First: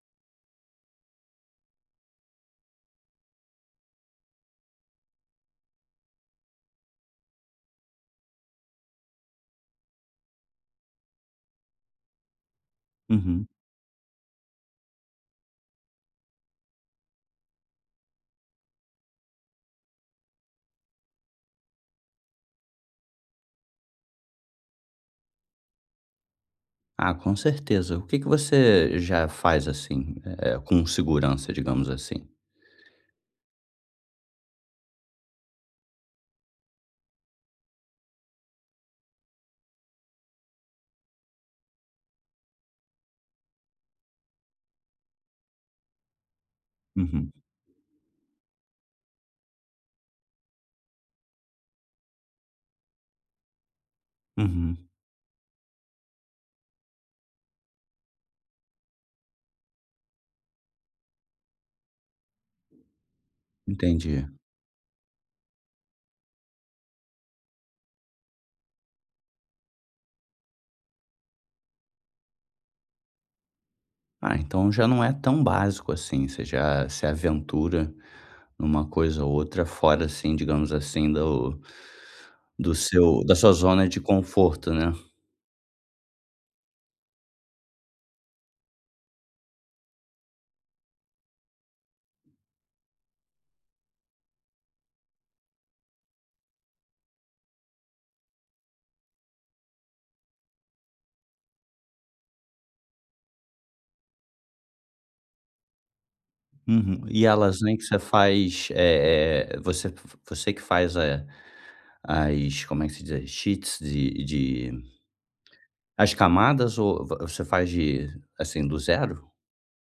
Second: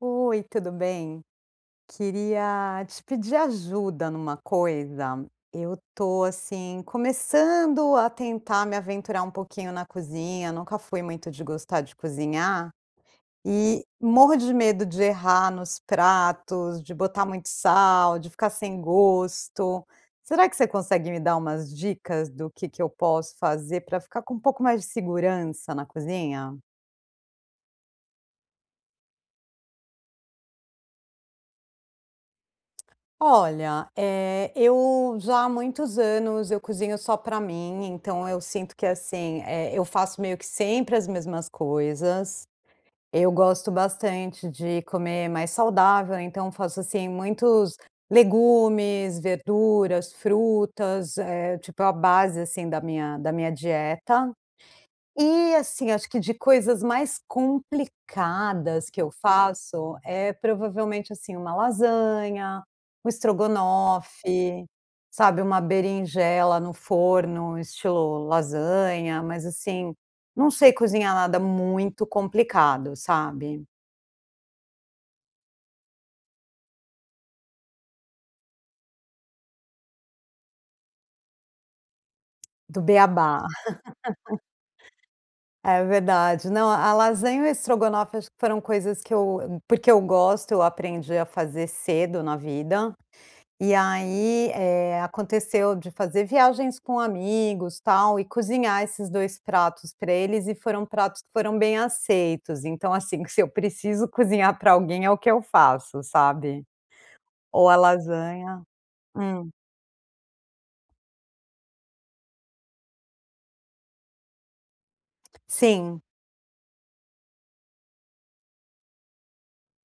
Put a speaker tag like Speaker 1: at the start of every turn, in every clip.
Speaker 1: Oi, tudo bem? Queria te pedir ajuda numa coisa. Eu tô assim, começando a tentar me aventurar um pouquinho na cozinha. Nunca fui muito de gostar de cozinhar
Speaker 2: Uhum.
Speaker 1: e morro de medo de errar nos pratos, de botar muito sal, de ficar sem gosto. Será que você consegue me dar umas dicas do que que eu posso fazer pra ficar com um pouco mais de segurança na cozinha?
Speaker 2: Ah, com certeza. O que que você já faz assim, eh, com segurança, digamos assim?
Speaker 1: Olha, eh, eu já há muitos anos eu cozinho só pra mim, então eu sinto que assim, eh, eu faço meio que sempre as mesmas coisas. Eu gosto bastante de comer mais saudável, então faço assim,
Speaker 2: Uhum.
Speaker 1: muitos legumes, verduras, frutas, eh, tipo, é a base assim da minha da minha dieta.
Speaker 2: Uhum.
Speaker 1: E assim, acho que de coisas mais complicadas que eu faço, eh, provavelmente assim, uma lasanha, um
Speaker 2: Entendi.
Speaker 1: estrogonofe, sabe, uma berinjela no forno estilo lasanha, mas assim, não sei cozinhar nada muito complicado, sabe.
Speaker 2: Ah, então já não é tão básico, assim, você já se aventura numa coisa ou outra fora, assim, digamos assim, do do
Speaker 1: Do
Speaker 2: seu da
Speaker 1: bê-á-bá.
Speaker 2: sua zona de conforto, né?
Speaker 1: É verdade, não a-a lasanha e o estrogonofe acho que foram coisas que eu, hum, porque eu gosto eu aprendi a fazer cedo na vida e aí, eh, aconteceu de fazer viagens com amigos tal e cozinhar esses 2 pratos pra eles e foram pratos que foram bem aceitos, então assim, que se eu preciso cozinhar pra alguém é o que eu faço, sabe?
Speaker 2: Uhum e a
Speaker 1: Ou a
Speaker 2: lasanha que você
Speaker 1: lasanha.
Speaker 2: faz eh
Speaker 1: Hum.
Speaker 2: eh você f você que faz, eh, as como é que se diz? As sheets de de
Speaker 1: Sim.
Speaker 2: as camadas ou v você faz de assim do 0?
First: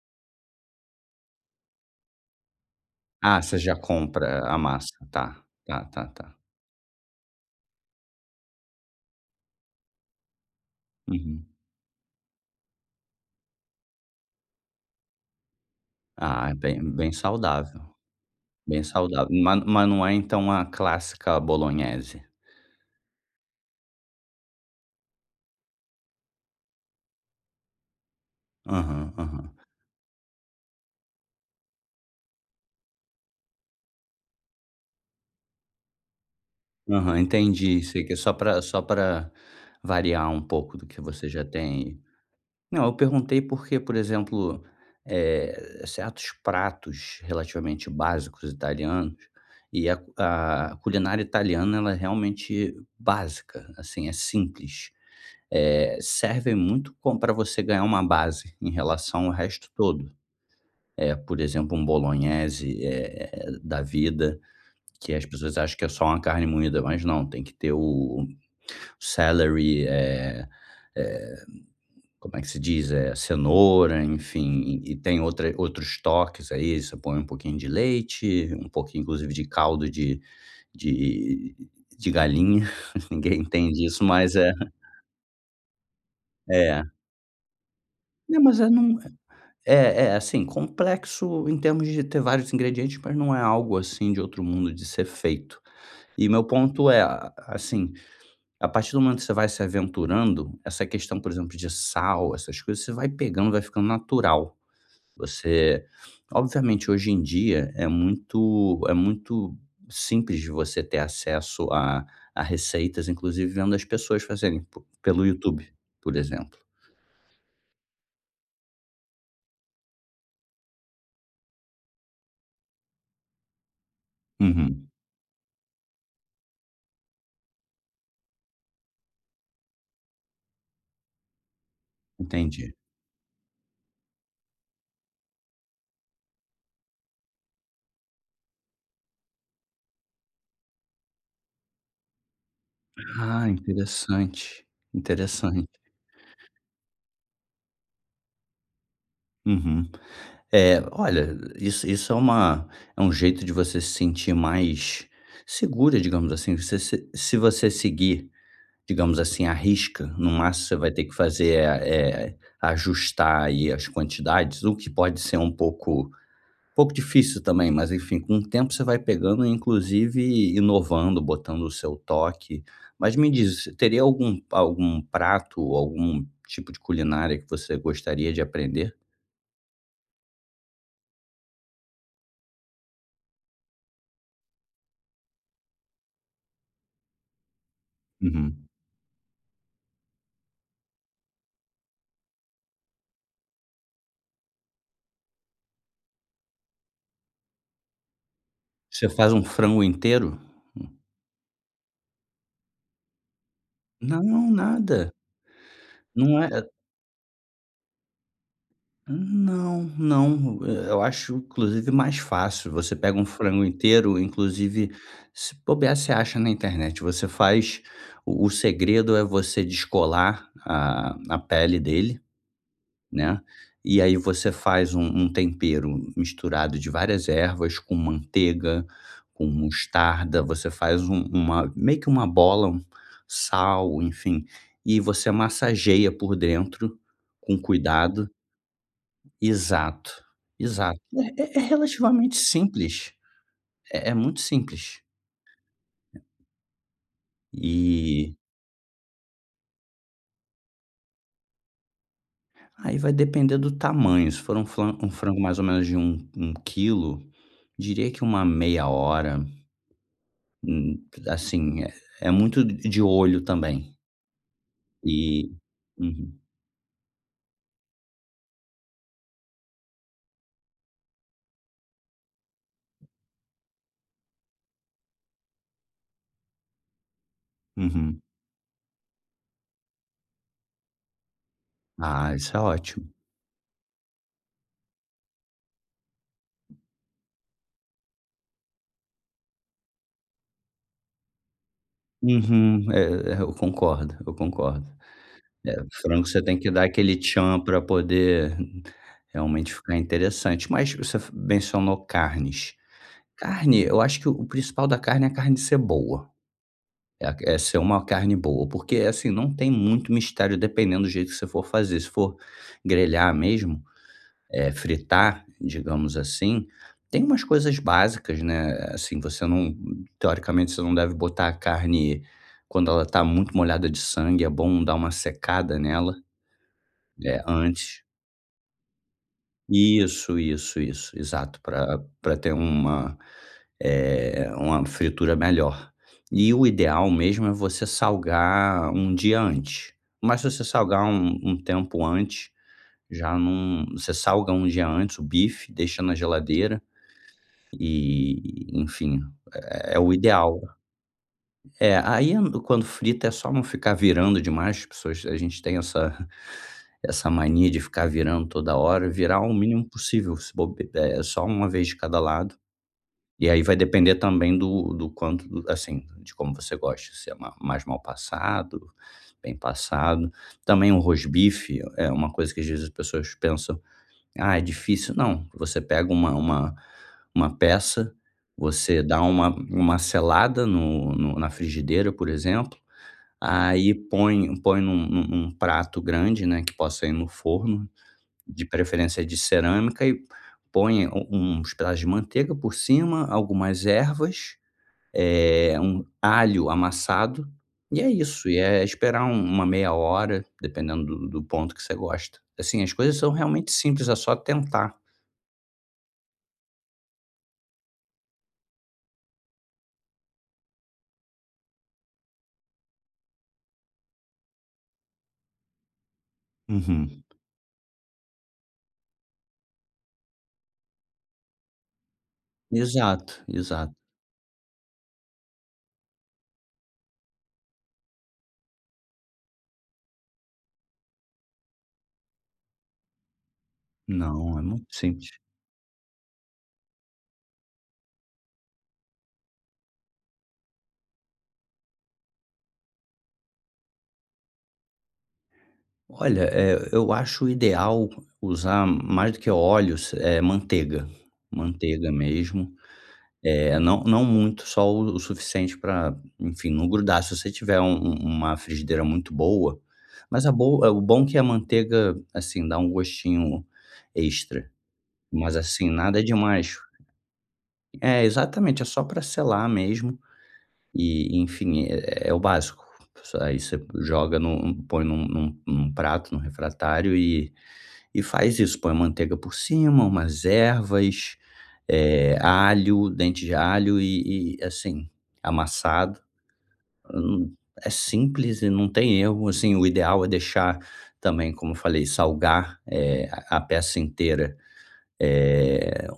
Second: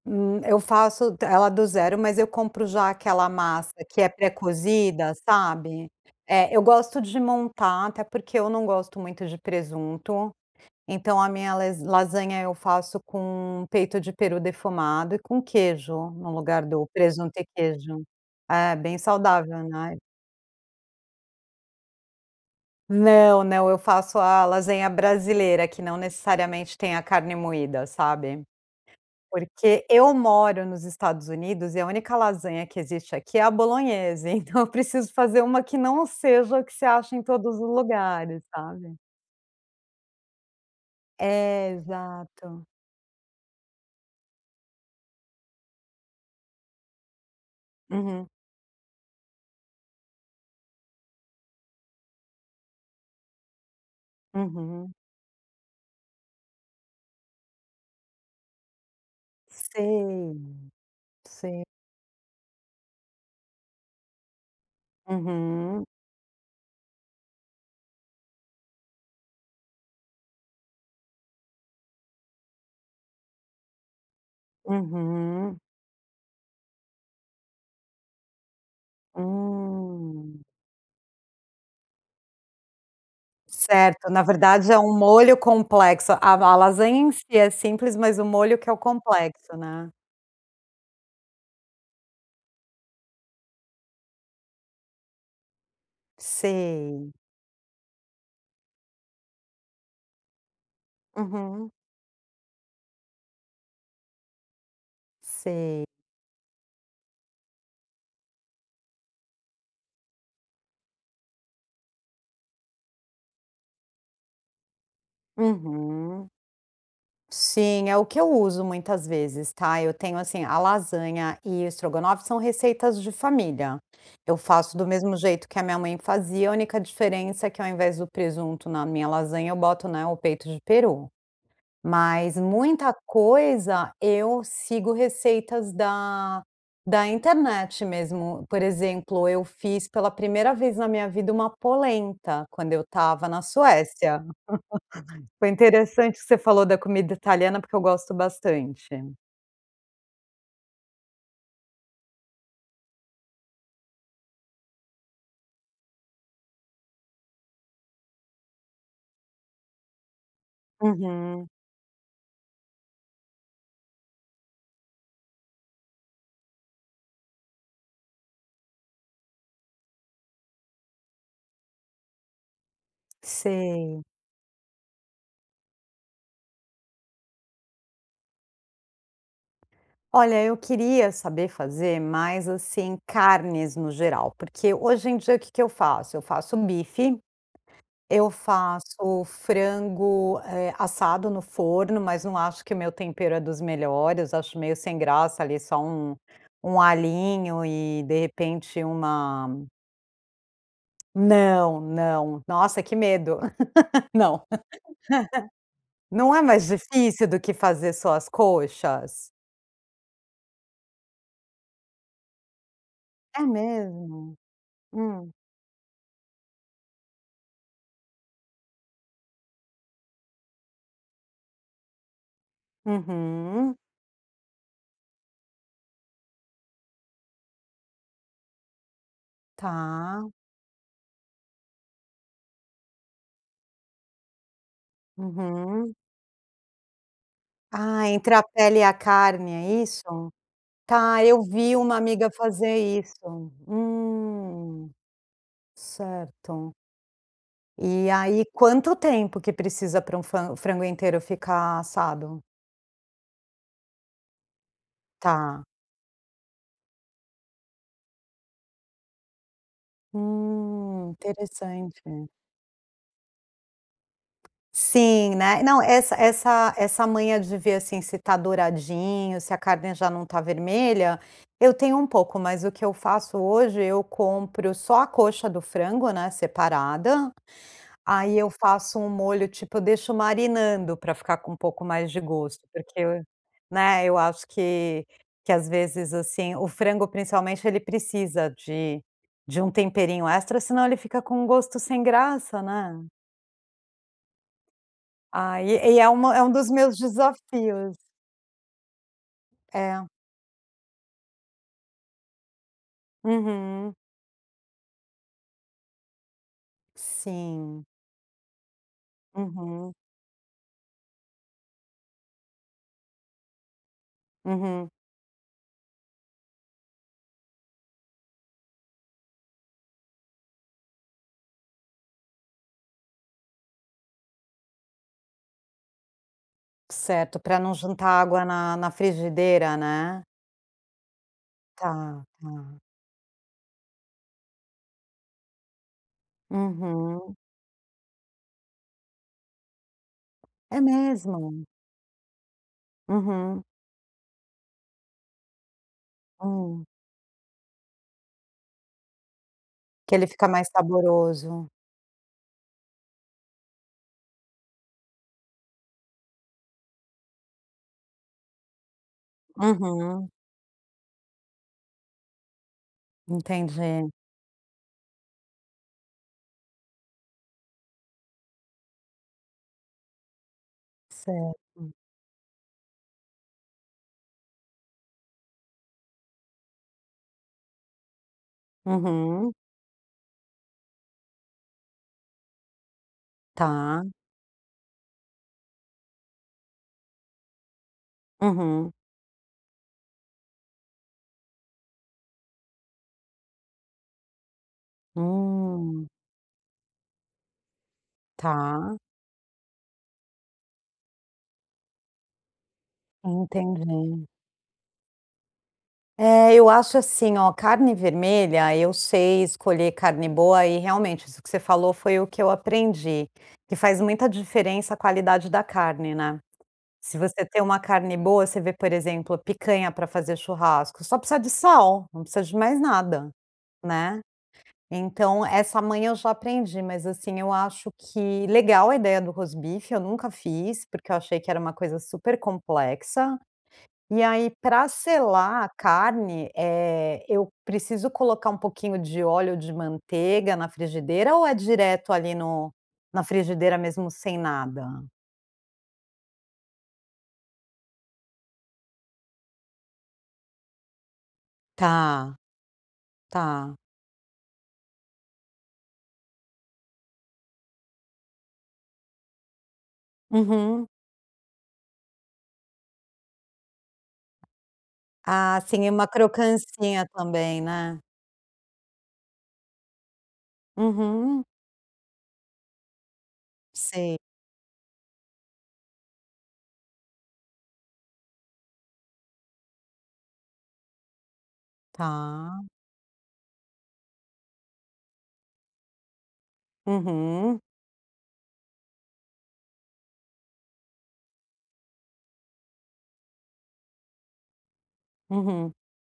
Speaker 1: Hum, eu faço t ela do 0, mas eu compro já aquela
Speaker 2: Ah, você
Speaker 1: massa
Speaker 2: já
Speaker 1: que é
Speaker 2: compra a massa,
Speaker 1: pré-cozida,
Speaker 2: tá tá
Speaker 1: sabe?
Speaker 2: tá tá.
Speaker 1: É, eu gosto de montar, até porque eu não gosto muito de presunto, então a
Speaker 2: Uhum.
Speaker 1: minha les lasanha eu faço com peito de peru defumado e com queijo, no
Speaker 2: Ah, é
Speaker 1: lugar
Speaker 2: bem
Speaker 1: do
Speaker 2: bem
Speaker 1: presunto e
Speaker 2: saudável,
Speaker 1: queijo. É,
Speaker 2: bem
Speaker 1: bem
Speaker 2: saudável, mas
Speaker 1: saudável,
Speaker 2: mas
Speaker 1: né?
Speaker 2: não é então a clássica à bolonhese?
Speaker 1: Não, não, eu faço a lasanha brasileira, que não necessariamente tem a carne moída, sabe?
Speaker 2: Aham, aham.
Speaker 1: Porque eu moro nos Estados Unidos e a única lasanha que existe aqui é a bolonhese, então eu preciso fazer uma que não seja o que você acha
Speaker 2: Aham,
Speaker 1: em todos os
Speaker 2: entendi, sei, que é só
Speaker 1: lugares,
Speaker 2: pra só
Speaker 1: sabe?
Speaker 2: pra variar um pouco do que você já
Speaker 1: É,
Speaker 2: tem.
Speaker 1: exato.
Speaker 2: Não, eu perguntei porque, por exemplo, eh, certos pratos relativamente
Speaker 1: Uhum.
Speaker 2: básicos italianos e a c a culinária italiana ela é realmente básica, assim, é simples,
Speaker 1: Uhum.
Speaker 2: eh, serve muito como pra você ganhar uma base em relação ao resto todo.
Speaker 1: Sei,
Speaker 2: Eh, por
Speaker 1: se
Speaker 2: exemplo, um bolonhese, eh eh da vida, que as pessoas acham que
Speaker 1: Uhum.
Speaker 2: é só uma carne moída, mas não, tem que ter o celery eh, eh, como é que se diz? Eh, cenoura, enfim, e e tem outra
Speaker 1: Uhum.
Speaker 2: outros toques, aí, você põe um pouquinho de leite, um pouquinho, inclusive de caldo de
Speaker 1: Hum.
Speaker 2: de de galinha. Ninguém entende isso,
Speaker 1: Certo. Na
Speaker 2: mas é.
Speaker 1: verdade, é um molho complexo. A va a
Speaker 2: É.
Speaker 1: lasanha em si é simples, mas o
Speaker 2: Né,
Speaker 1: molho
Speaker 2: mas é
Speaker 1: que é o
Speaker 2: não é
Speaker 1: complexo, né?
Speaker 2: é é assim complexo em termos de ter vários ingredientes, mas não é algo assim de outro mundo de ser feito e meu ponto é
Speaker 1: Sei.
Speaker 2: a a assim, a partir do momento que você vai se aventurando essa questão, por exemplo, de
Speaker 1: Uhum.
Speaker 2: sal, essas coisas, você vai pegando, vai ficando natural. Você,
Speaker 1: Sei.
Speaker 2: obviamente, hoje em dia é muito é muito simples de você ter acesso a a receitas, inclusive vendo as pessoas fazerem p pelo YouTube, por
Speaker 1: Uhum.
Speaker 2: exemplo.
Speaker 1: Sim, é o que eu uso muitas vezes tá, eu tenho assim, a lasanha e o estrogonofe são receitas de família. Eu faço do
Speaker 2: Uhum.
Speaker 1: mesmo jeito que a minha mãe fazia, a única diferença é que, ao invés do presunto na minha lasanha, eu boto, né, o peito de peru, mas
Speaker 2: Entendi.
Speaker 1: muita coisa eu sigo receitas da da internet mesmo. Por exemplo, eu fiz pela primeira vez na minha vida uma polenta quando eu estava na
Speaker 2: Ah,
Speaker 1: Suécia.
Speaker 2: interessante,
Speaker 1: Foi
Speaker 2: interessante.
Speaker 1: interessante isso que você falou da comida italiana, porque eu gosto bastante.
Speaker 2: Uhum. É, olha, isso isso é uma é um jeito de você se sentir mais segura, digamos assim. Você se se você seguir, digamos assim, a risca, no máximo, você vai ter que
Speaker 1: Uhum.
Speaker 2: fazer, eh eh, ajustar aí, as quantidades, o que pode ser um pouco um pouco difícil também, mas enfim, com o tempo você vai pegando, inclusive inovando, botando o seu toque. Mas me diz, você
Speaker 1: Sei.
Speaker 2: teria algum pa algum prato ou algum tipo de culinária que você gostaria de aprender?
Speaker 1: Olha, eu queria saber fazer mais, assim, carnes no geral, porque hoje em dia o que que eu faço? Eu faço um bife, eu
Speaker 2: Uhum.
Speaker 1: faço frango, eh, assado no forno, mas não acho que o meu tempero é dos melhores, acho meio sem graça, ali, só um um alhinho, e de repente,
Speaker 2: Você faz um
Speaker 1: uma
Speaker 2: frango inteiro? Hum.
Speaker 1: Não, não. Nossa, que medo. Não.
Speaker 2: Não, nada.
Speaker 1: Não é
Speaker 2: Não é.
Speaker 1: mais
Speaker 2: É
Speaker 1: difícil do que fazer só as coxas?
Speaker 2: Não, não. Eh, eu acho inclusive mais fácil, você pega um
Speaker 1: É
Speaker 2: frango inteiro,
Speaker 1: mesmo?
Speaker 2: inclusive,
Speaker 1: Hum.
Speaker 2: se bobiar, você acha na internet, você faz o o segredo é você descolar a a pele dele, né,
Speaker 1: Uhum.
Speaker 2: e aí você faz um um tempero misturado de várias ervas com manteiga, com
Speaker 1: Tá.
Speaker 2: mostarda, você faz um uma meio que uma bola, um sal, enfim, e você
Speaker 1: Uhum.
Speaker 2: massageia por dentro, com
Speaker 1: Ah,
Speaker 2: cuidado.
Speaker 1: entre a pele e a carne, é
Speaker 2: Exato.
Speaker 1: isso?
Speaker 2: Exato.
Speaker 1: Tá,
Speaker 2: É
Speaker 1: eu
Speaker 2: é é
Speaker 1: vi uma amiga
Speaker 2: relativamente
Speaker 1: fazer
Speaker 2: simples.
Speaker 1: isso.
Speaker 2: É é muito
Speaker 1: Hum.
Speaker 2: simples.
Speaker 1: Certo. E
Speaker 2: E
Speaker 1: aí, quanto tempo que precisa pra um fran frango inteiro ficar assado?
Speaker 2: Aí vai depender do tamanho, se for um flan um frango mais ou
Speaker 1: Tá.
Speaker 2: menos de um um quilo, diria que uma meia hora. Hum,
Speaker 1: Hum,
Speaker 2: assim, é
Speaker 1: interessante.
Speaker 2: é muito d de olho também.
Speaker 1: Sim,
Speaker 2: E,
Speaker 1: né? Não, essa
Speaker 2: uhum.
Speaker 1: essa essa manha de ver assim, se tá douradinho, se a carne já não tá vermelha, eu tenho um pouco, mas o que eu faço hoje, eu compro só a coxa do frango, né, separada,
Speaker 2: Uhum.
Speaker 1: aí eu faço um molho, tipo, eu deixo marinando pra ficar com um pouco mais de
Speaker 2: Ah, isso é
Speaker 1: gosto, porque,
Speaker 2: ótimo.
Speaker 1: né, eu acho que que às vezes assim, o frango, principalmente, ele precisa de de um temperinho extra, senão ele fica com um gosto sem graça,
Speaker 2: Uhum,
Speaker 1: né?
Speaker 2: é é, eu concordo, eu concordo,
Speaker 1: Ah,
Speaker 2: eh,
Speaker 1: e e é
Speaker 2: frango,
Speaker 1: uma
Speaker 2: você
Speaker 1: é um
Speaker 2: tem que
Speaker 1: dos
Speaker 2: dar
Speaker 1: meus
Speaker 2: aquele tchan pra
Speaker 1: desafios.
Speaker 2: poder realmente ficar
Speaker 1: É.
Speaker 2: interessante. Mas você f mencionou carnes. Carne,
Speaker 1: Uhum.
Speaker 2: eu acho que o principal da carne é a carne ser boa. É que é ser
Speaker 1: Sim.
Speaker 2: uma carne boa, porque, assim não tem
Speaker 1: Uhum.
Speaker 2: muito mistério, dependendo do jeito que você for fazer. Se for grelhar mesmo, eh,
Speaker 1: Uhum.
Speaker 2: fritar, digamos assim, tem umas coisas básicas, né, assim você não, teoricamente você não deve botar a carne quando ela tá muito molhada de sangue, é bom dar uma secada nela.
Speaker 1: Certo,
Speaker 2: É,
Speaker 1: pra não
Speaker 2: antes.
Speaker 1: juntar água na na frigideira, né.
Speaker 2: Isso, isso, isso exato. Pra
Speaker 1: Tá,
Speaker 2: pra ter
Speaker 1: tá.
Speaker 2: uma, eh, uma fritura melhor. E o ideal
Speaker 1: Uhum.
Speaker 2: mesmo é você salgar um dia antes. Mas se você
Speaker 1: É
Speaker 2: salgar um um
Speaker 1: mesmo?
Speaker 2: tempo antes, já
Speaker 1: Uhum.
Speaker 2: não você salga um dia antes o bife, deixa na geladeira,
Speaker 1: Hum.
Speaker 2: e, enfim, é o
Speaker 1: Que ele fica
Speaker 2: ideal.
Speaker 1: mais saboroso.
Speaker 2: É, aí quando frita, é só não ficar virando demais as pessoas a gente tem essa essa mania de ficar virando toda hora virar o mínimo
Speaker 1: Uhum.
Speaker 2: possível. Se bob eh, só uma vez de cada lado. E aí vai
Speaker 1: Entendi.
Speaker 2: depender também do do quanto o assim, de como você gosta de ser ma mais mal passado, bem passado, também um rosbife
Speaker 1: Certo.
Speaker 2: é uma coisa que às vezes as pessoas pensam: "Ah, é difícil". Não. Você pega uma uma uma peça, você dá uma
Speaker 1: Uhum.
Speaker 2: uma selada no no na frigideira, por exemplo, aí
Speaker 1: Tá.
Speaker 2: põe põe num num num prato grande, né, que possa ir no forno, de
Speaker 1: Uhum.
Speaker 2: preferência de cerâmica e põe u uns pedaços de manteiga por cima, algumas ervas, eh, um
Speaker 1: Hum.
Speaker 2: alho amassado e é isso, e é
Speaker 1: Tá.
Speaker 2: esperar um uma meia hora, dependendo do do ponto que você gosta. Assim, as coisas são realmente simples. É
Speaker 1: Entendi.
Speaker 2: só tentar.
Speaker 1: É, eu acho assim, ó: carne vermelha, eu sei escolher carne boa e, realmente, isso que você falou foi o que eu aprendi: que faz muita diferença a qualidade da carne, né. Se
Speaker 2: Uhum.
Speaker 1: você tem uma carne boa você vê, por exemplo, picanha pra fazer churrasco, só precisa de sal. Não precisa de mais nada,
Speaker 2: Exato, exato.
Speaker 1: né. Então, essa manha eu já aprendi, mas, assim, eu acho que legal a ideia do rosbife. Eu nunca fiz, porque eu achei que era uma coisa super complexa. E aí,
Speaker 2: Não. É muito
Speaker 1: pra
Speaker 2: simples.
Speaker 1: selar a carne, eh, eu preciso colocar um pouquinho de óleo ou de manteiga na frigideira ou é direto ali no na frigideira, mesmo sem nada?
Speaker 2: Olha, eh, eu acho o ideal usar mais do que óleos, eh, manteiga. Manteiga
Speaker 1: Tá,
Speaker 2: mesmo.
Speaker 1: tá.
Speaker 2: Eh, não não muito, só o o suficiente para enfim, não grudar. Se você tiver, um um uma frigideira muito boa, mas a bo
Speaker 1: Uhum.
Speaker 2: é o bom que a manteiga, assim, dá um gostinho extra. Mas,
Speaker 1: Ah, sim,
Speaker 2: assim,
Speaker 1: é uma
Speaker 2: nada demais.
Speaker 1: crocâncinha também, né.
Speaker 2: É. Exatamente. É só para selar mesmo, e
Speaker 1: Uhum.
Speaker 2: enfim, é é o básico. S aí você
Speaker 1: Sei.
Speaker 2: joga no põe num num num prato, no refratário e e faz isso. Põe a manteiga por cima, umas ervas, eh,
Speaker 1: Tá.
Speaker 2: alho, dente de alho e e assim, amassado. Hum,
Speaker 1: Uhum.
Speaker 2: é simples e não tem erro, assim, o ideal é deixar também, como eu falei: salgar, eh, a peça inteira.
Speaker 1: Uhum.
Speaker 2: Eh,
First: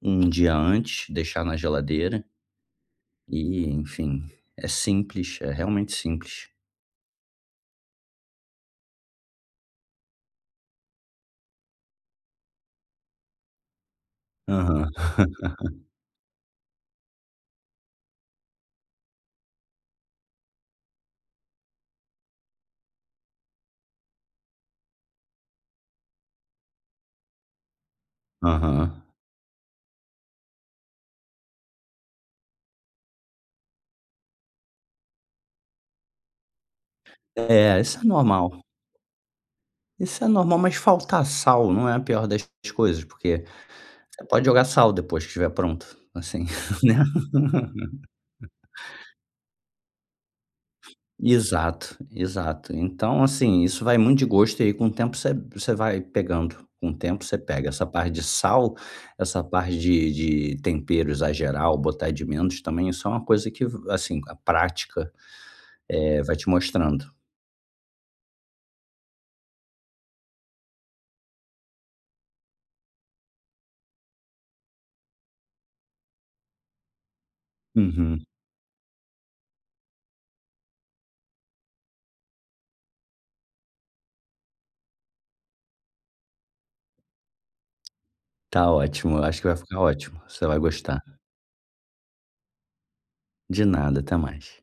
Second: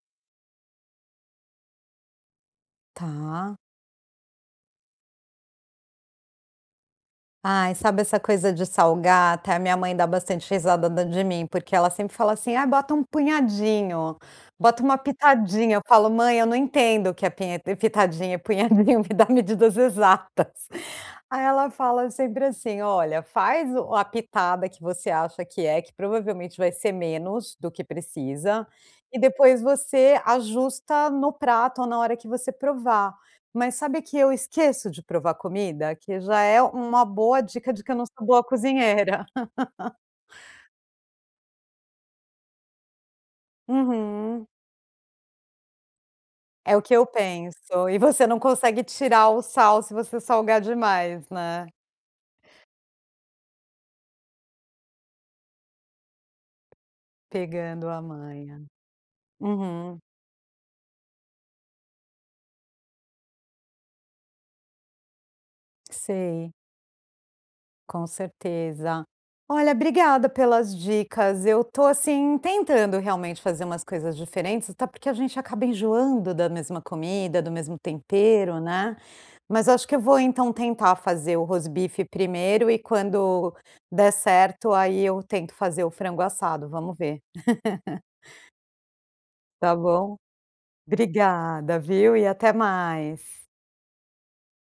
Speaker 2: um dia antes, deixar na geladeira.
Speaker 1: Tá.
Speaker 2: E, enfim, é simples. É realmente simples.
Speaker 1: Ai, sabe essa coisa de salgar, até a minha mãe dá bastante risada da de mim, porque ela sempre fala assim: "Ai, bota um punhadinho, bota
Speaker 2: Aham.
Speaker 1: uma pitadinha." Eu falo: "Mãe, eu não entendo o que é pinhe pitadinha, punhadinho, me dá medidas exatas." Aí ela fala sempre assim: "Olha, faz o a pitada que você acha que é, que provavelmente vai ser menos do que precisa
Speaker 2: Aham.
Speaker 1: e depois você ajusta no prato ou na hora que você provar." Mas sabe que eu esqueço de provar comida, que já é uma boa dica
Speaker 2: É,
Speaker 1: de que eu
Speaker 2: isso
Speaker 1: não
Speaker 2: é
Speaker 1: sou boa
Speaker 2: normal.
Speaker 1: cozinheira.
Speaker 2: Isso é normal. Mas faltar sal não é a pior das das coisas, porque você pode
Speaker 1: Uhum.
Speaker 2: jogar sal depois que estiver pronto assim,
Speaker 1: É o que
Speaker 2: né?
Speaker 1: eu penso e você não consegue tirar o sal se você salgar demais, né.
Speaker 2: Exato, exato. Então, assim, isso vai muito de gosto e aí com o tempo você você vai pegando, com o tempo, você pega essa
Speaker 1: Pegando a
Speaker 2: parte de
Speaker 1: manha.
Speaker 2: sal, essa parte
Speaker 1: Uhum.
Speaker 2: de de tempero, exagerar ou botar de menos também, isso é uma coisa que, assim a prática, eh, vai te
Speaker 1: Sei.
Speaker 2: mostrando.
Speaker 1: Com certeza. Olha, obrigada pelas dicas. Eu tô assim, tentando realmente fazer umas coisas diferentes, até porque a gente acaba enjoando da mesma comida, do mesmo
Speaker 2: Uhum.
Speaker 1: tempero, né. Mas eu acho que eu vou então tentar fazer o rosbife primeiro e quando der certo, aí eu tento fazer o frango assado. Vamos ver.
Speaker 2: Tá ótimo. Eu acho que vai
Speaker 1: Tá
Speaker 2: ficar
Speaker 1: bom?
Speaker 2: ótimo. Você vai gostar.
Speaker 1: Obrigada, viu e até mais.
Speaker 2: De nada, até mais.